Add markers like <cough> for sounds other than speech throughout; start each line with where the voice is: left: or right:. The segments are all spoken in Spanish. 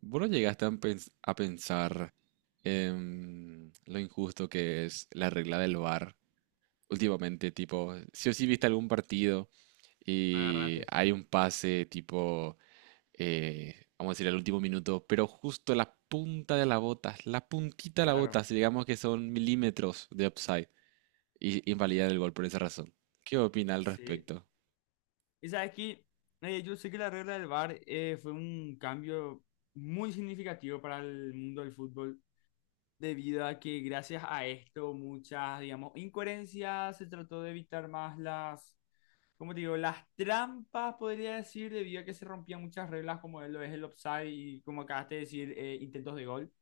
right: ¿Vos no llegaste a pensar en lo injusto que es la regla del VAR últimamente? Tipo, si o si viste
left: Sí,
right: algún partido
left: me
right: y
left: agarraste.
right: hay un pase tipo, vamos a decir, al último minuto, pero justo la punta de la bota, la puntita de la bota,
left: Claro.
right: si digamos que son milímetros de upside, y invalidar el gol por esa razón. ¿Qué opina al
left: Sí.
right: respecto?
left: Y sabes que yo sé que la regla del VAR fue un cambio muy significativo para el mundo del fútbol, debido a que gracias a esto muchas, digamos, incoherencias, se trató de evitar más las, como te digo, las trampas, podría decir, debido a que se rompían muchas reglas, como lo es el offside y como acabaste de decir, intentos de gol.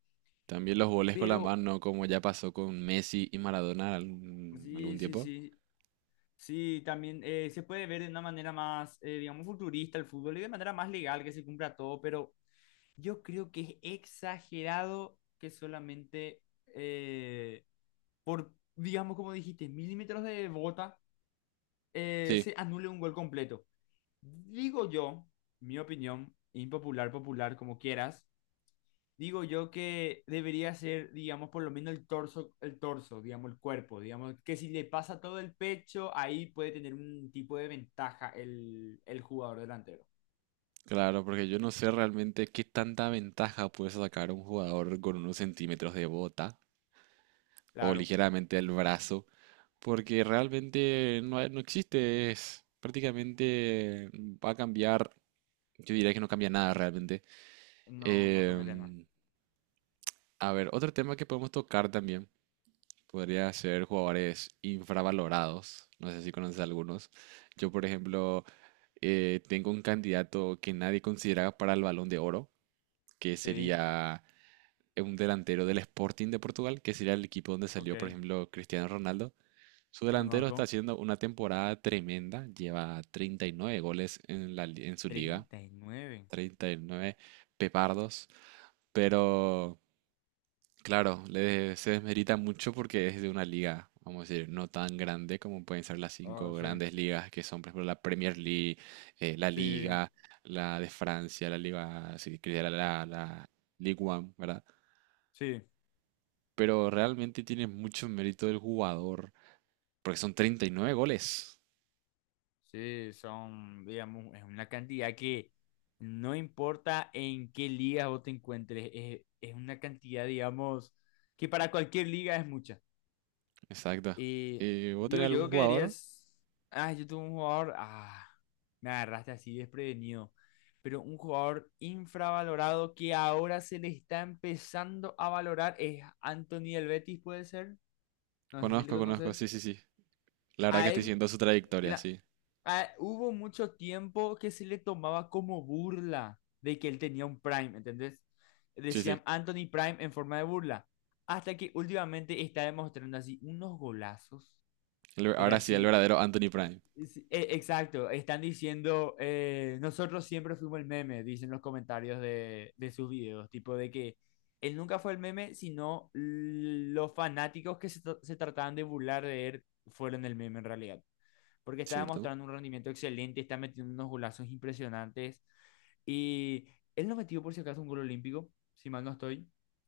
right: También los goles con la
left: Pero
right: mano, como ya pasó con Messi y Maradona algún
left: sí, sí,
right: tiempo.
left: sí. Sí, también se puede ver de una manera más, digamos, futurista el fútbol y de manera más legal que se cumpla todo, pero yo creo que es exagerado que solamente eh, por, digamos, como dijiste, milímetros de bota
right: Sí.
left: se anule un gol completo. Digo yo, mi opinión, impopular, popular, como quieras, digo yo que debería ser, digamos, por lo menos el torso, digamos, el cuerpo, digamos, que si le pasa todo el pecho, ahí puede tener un tipo de ventaja el jugador delantero.
right: Claro, porque yo no sé realmente qué tanta ventaja puede sacar un jugador con unos centímetros de bota o
left: Claro,
right: ligeramente el brazo, porque realmente no, no existe, es prácticamente va a cambiar, yo diría que no cambia nada realmente.
left: no, no cambiaría nada.
right: Em, a ver, otro tema que podemos tocar también podría ser jugadores infravalorados, no sé si conoces algunos. Yo, por ejemplo, tengo un candidato que nadie considera para el Balón de Oro, que
left: Sí,
right: sería... un delantero del Sporting de Portugal, que sería el equipo donde
left: ok,
right: salió, por ejemplo, Cristiano Ronaldo. Su delantero está
left: conozco.
right: haciendo una temporada tremenda, lleva 39 goles en en su liga,
left: 39.
right: 39 pepardos, pero claro, le, se desmerita mucho porque es de una liga, vamos a decir, no tan grande como pueden ser las cinco
left: Oh, sí,
right: grandes ligas que son, por ejemplo, la Premier League, la
left: sí,
right: Liga, la de Francia, la Liga, si quería la Ligue 1, ¿verdad?
left: sí,
right: Pero realmente tiene mucho mérito del jugador, porque son 39 goles.
left: sí, son, digamos, es una cantidad que no importa en qué liga vos te encuentres, es una cantidad, digamos, que para cualquier liga es mucha.
right: Exacto.
left: Y
right: ¿Vos
left: digo,
right: tenés algún
left: yo que
right: jugador?
left: dirías, ah, yo tuve un jugador, ah, me agarraste así desprevenido, pero un jugador infravalorado que ahora se le está empezando a valorar es Anthony del Betis, puede ser, no sé si le
right: Conozco, conozco,
left: conoces.
right: sí, sí, sí. La verdad que
left: A
right: estoy
left: él,
right: siguiendo su trayectoria,
left: mira,
right: sí.
left: hubo mucho tiempo que se le tomaba como burla de que él tenía un Prime, ¿entendés?
right: Sí, sí.
left: Decían Anthony Prime en forma de burla. Hasta que últimamente está demostrando así unos golazos,
right: El
left: pero
right: ahora sí, el
left: así
right: verdadero Anthony Prime,
left: sí, exacto, están diciendo, nosotros siempre fuimos el meme, dicen los comentarios de sus videos, tipo de que él nunca fue el meme, sino los fanáticos que se trataban de burlar de él fueron el meme en realidad, porque estaba
right: ¿cierto?
left: mostrando un rendimiento excelente, está metiendo unos golazos impresionantes y él no metió por si acaso un gol olímpico, si mal no estoy,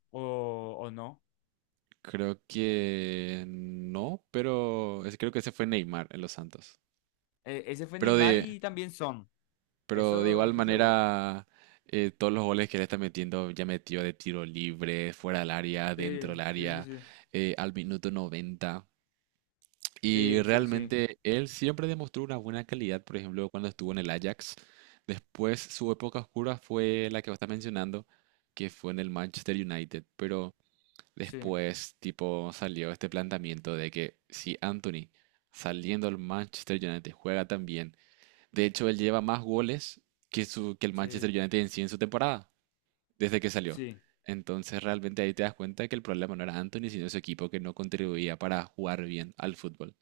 left: o no.
right: Creo que no, pero creo que ese fue Neymar en los Santos.
left: Ese fue
right: Pero
left: Neymar
right: de,
left: y también Son,
right: pero de
left: eso
right: igual
left: estoy seguro.
right: manera, todos los goles que le está metiendo, ya metió de tiro libre, fuera del área,
left: Sí,
right: dentro del
left: sí, sí,
right: área,
left: sí.
right: al minuto 90. Y
left: Sí, sí, sí,
right: realmente él siempre demostró una buena calidad, por ejemplo, cuando estuvo en el Ajax. Después su época oscura fue la que vos estás mencionando, que fue en el Manchester United. Pero
left: sí,
right: después, tipo, salió este planteamiento de que si Anthony, saliendo al Manchester United, juega tan bien, de hecho él lleva más goles que, su, que el Manchester
left: sí,
right: United en sí en su temporada, desde que salió.
left: sí.
right: Entonces realmente ahí te das cuenta que el problema no era Anthony, sino su equipo que no contribuía para jugar bien al fútbol.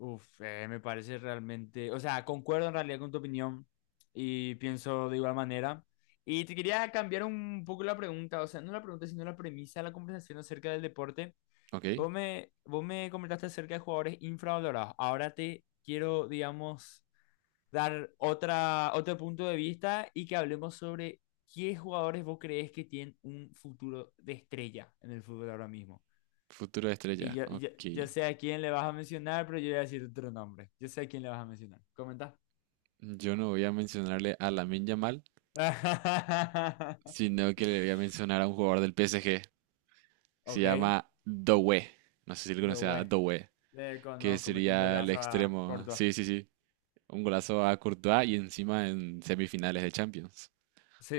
left: Uf, me parece realmente, o sea, concuerdo en realidad con tu opinión y pienso de igual manera. Y te quería cambiar un poco la pregunta, o sea, no la pregunta, sino la premisa de la conversación acerca del deporte.
right: ¿Ok?
left: Vos me comentaste acerca de jugadores infravalorados. Ahora te quiero, digamos, dar otra, otro punto de vista y que hablemos sobre qué jugadores vos crees que tienen un futuro de estrella en el fútbol ahora mismo.
right: Futuro de
left: Y
right: estrella.
left: yo, yo,
right: Ok.
left: yo sé a quién le vas a mencionar, pero yo voy a decir otro nombre. Yo sé a quién le vas a mencionar. Comenta.
right: Yo no voy a mencionarle a Lamine Yamal,
left: <laughs>
right: sino que le voy a mencionar a un jugador del PSG. Se
left: Ok,
right: llama Doué. No sé si le conoce a
left: Doué.
right: Doué,
left: Le
right: que
left: conozco, metió un
right: sería el
left: golazo a
right: extremo.
left: Córdoba.
right: Sí, sí, sí. Un golazo a Courtois y encima en semifinales de Champions.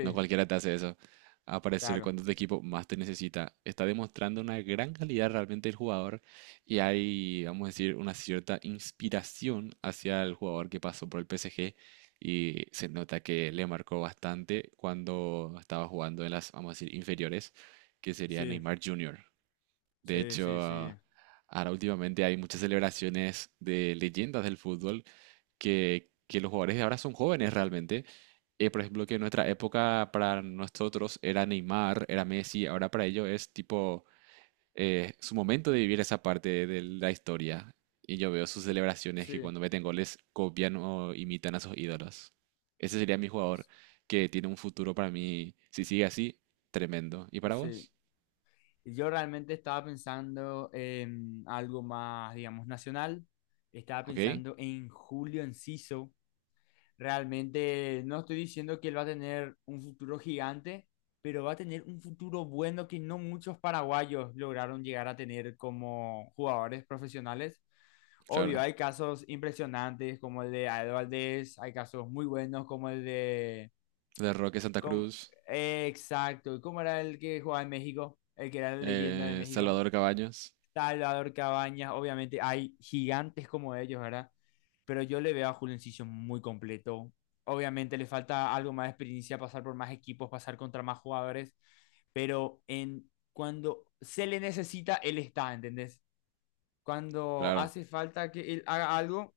right: No cualquiera te hace eso. Aparecer
left: claro.
right: cuando tu equipo más te necesita. Está demostrando una gran calidad realmente el jugador y hay, vamos a decir, una cierta inspiración hacia el jugador que pasó por el PSG y se nota que le marcó bastante cuando estaba jugando en las, vamos a decir, inferiores, que sería
left: Sí,
right: Neymar Jr. De
left: sí, sí,
right: hecho,
left: sí.
right: ah, ahora últimamente hay muchas celebraciones de leyendas del fútbol que los jugadores de ahora son jóvenes realmente. Por ejemplo, que en nuestra época para nosotros era Neymar, era Messi, ahora para ellos es tipo su momento de vivir esa parte de la historia. Y yo veo sus celebraciones que
left: Sí,
right: cuando meten goles copian o imitan a sus ídolos. Ese sería mi jugador que tiene un futuro para mí, si sigue así, tremendo. ¿Y para
left: sí.
right: vos?
left: Y yo realmente estaba pensando en algo más, digamos, nacional. Estaba
right: ¿Ok?
left: pensando en Julio Enciso. Realmente no estoy diciendo que él va a tener un futuro gigante, pero va a tener un futuro bueno que no muchos paraguayos lograron llegar a tener como jugadores profesionales. Obvio,
right: Claro.
left: hay casos impresionantes como el de Aedo Valdés, hay casos muy buenos como el de...
right: De Roque Santa
left: como-
right: Cruz,
left: exacto, ¿cómo era el que jugaba en México? El que era la leyenda de México.
right: Salvador Cabañas,
left: Salvador Cabañas, obviamente hay gigantes como ellos, ¿verdad? Pero yo le veo a Julencillo muy completo. Obviamente le falta algo más de experiencia, pasar por más equipos, pasar contra más jugadores, pero en cuando se le necesita, él está, ¿entendés? Cuando
right: claro,
left: hace falta que él haga algo,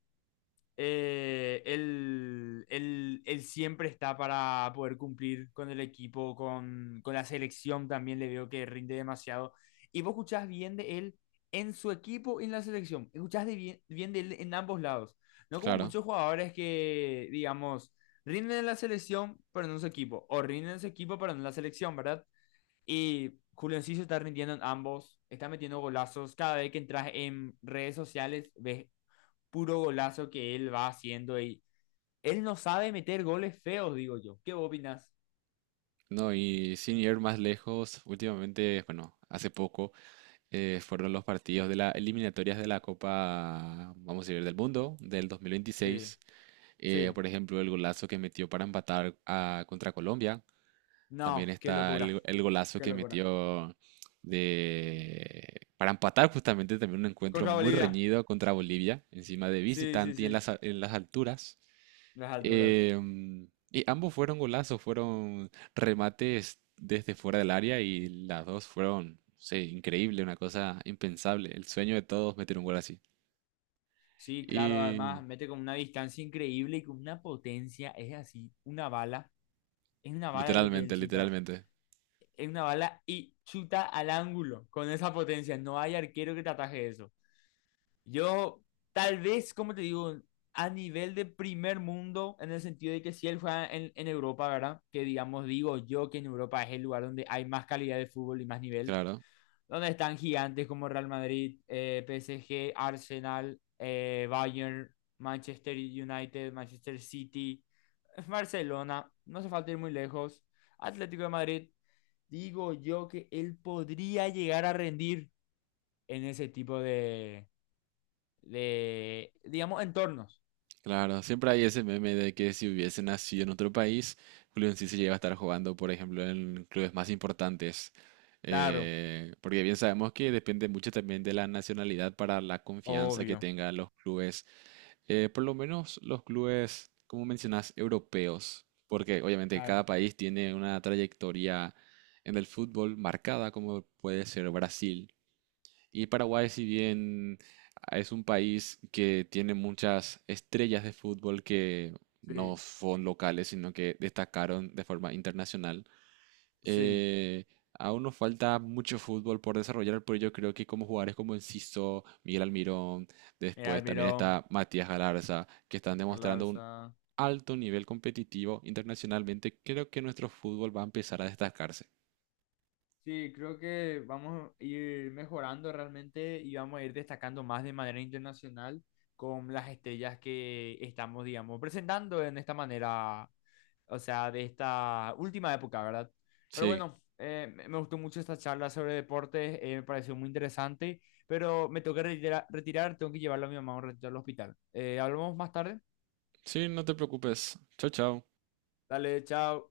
left: él siempre está para poder cumplir con el equipo, con la selección también le veo que rinde demasiado. Y vos escuchás bien de él en su equipo y en la selección, escuchás de bien, bien de él en ambos lados, no como
right: claro.
left: muchos jugadores que, digamos, rinden en la selección pero no en su equipo, o rinden en su equipo pero no en la selección, ¿verdad? Y Julio Enciso está rindiendo en ambos, está metiendo golazos, cada vez que entras en redes sociales ves puro golazo que él va haciendo y él no sabe meter goles feos, digo yo. ¿Qué opinas?
right: No, y sin ir más lejos, últimamente, bueno, hace poco fueron los partidos de las eliminatorias de la Copa, vamos a decir, del mundo del
left: Sí,
right: 2026.
left: sí.
right: Por ejemplo, el golazo que metió para empatar contra Colombia. También
left: No, qué
right: está
left: locura,
right: el golazo
left: qué
right: que
left: locura.
right: metió de, para empatar justamente también un encuentro
left: Contra
right: muy
left: Bolivia.
right: reñido contra Bolivia, encima de
left: Sí, sí,
right: visitante y en
left: sí.
right: las, en las alturas.
left: Las alturas.
right: Y ambos fueron golazos, fueron remates desde fuera del área y las dos fueron, no sé, increíble, una cosa impensable. El sueño de todos meter un gol así.
left: Sí, claro,
right: Y
left: además mete con una distancia increíble y con una potencia. Es así, una bala. Es una bala lo que él
right: literalmente,
left: chuta.
right: literalmente.
left: Es una bala y chuta al ángulo con esa potencia. No hay arquero que te ataje eso. Yo, tal vez, como te digo, a nivel de primer mundo, en el sentido de que si él juega en Europa, ¿verdad? Que digamos, digo yo que en Europa es el lugar donde hay más calidad de fútbol y más nivel,
right: Claro,
left: donde están gigantes como Real Madrid, PSG, Arsenal, Bayern, Manchester United, Manchester City, Barcelona, no hace falta ir muy lejos, Atlético de Madrid. Digo yo que él podría llegar a rendir en ese tipo de digamos, entornos.
right: claro. Siempre hay ese meme de que si hubiese nacido en otro país, Julio sí se lleva a estar jugando, por ejemplo, en clubes más importantes.
left: Claro,
right: Porque bien sabemos que depende mucho también de la nacionalidad para la confianza que
left: obvio.
right: tengan los clubes. Por lo menos los clubes, como mencionas, europeos, porque obviamente
left: Claro.
right: cada país tiene una trayectoria en el fútbol marcada, como puede ser Brasil. Y Paraguay, si bien es un país que tiene muchas estrellas de fútbol que no
left: Sí,
right: son locales, sino que destacaron de forma internacional,
left: sí.
right: eh, aún nos falta mucho fútbol por desarrollar, pero yo creo que como jugadores como Enciso, Miguel Almirón,
left: El
right: después también
left: Almirón,
right: está Matías Galarza, que están demostrando un
left: Alarza,
right: alto nivel competitivo internacionalmente, creo que nuestro fútbol va a empezar a destacarse.
left: sí, creo que vamos a ir mejorando realmente y vamos a ir destacando más de manera internacional con las estrellas que estamos, digamos, presentando en esta manera, o sea, de esta última época, ¿verdad? Pero
right: Sí,
left: bueno, me gustó mucho esta charla sobre deportes, me pareció muy interesante, pero me tengo que retirar, tengo que llevarlo a mi mamá un ratito al hospital. ¿Hablamos más tarde?
right: sí, no te preocupes. Chao, chao.
left: Dale, chao.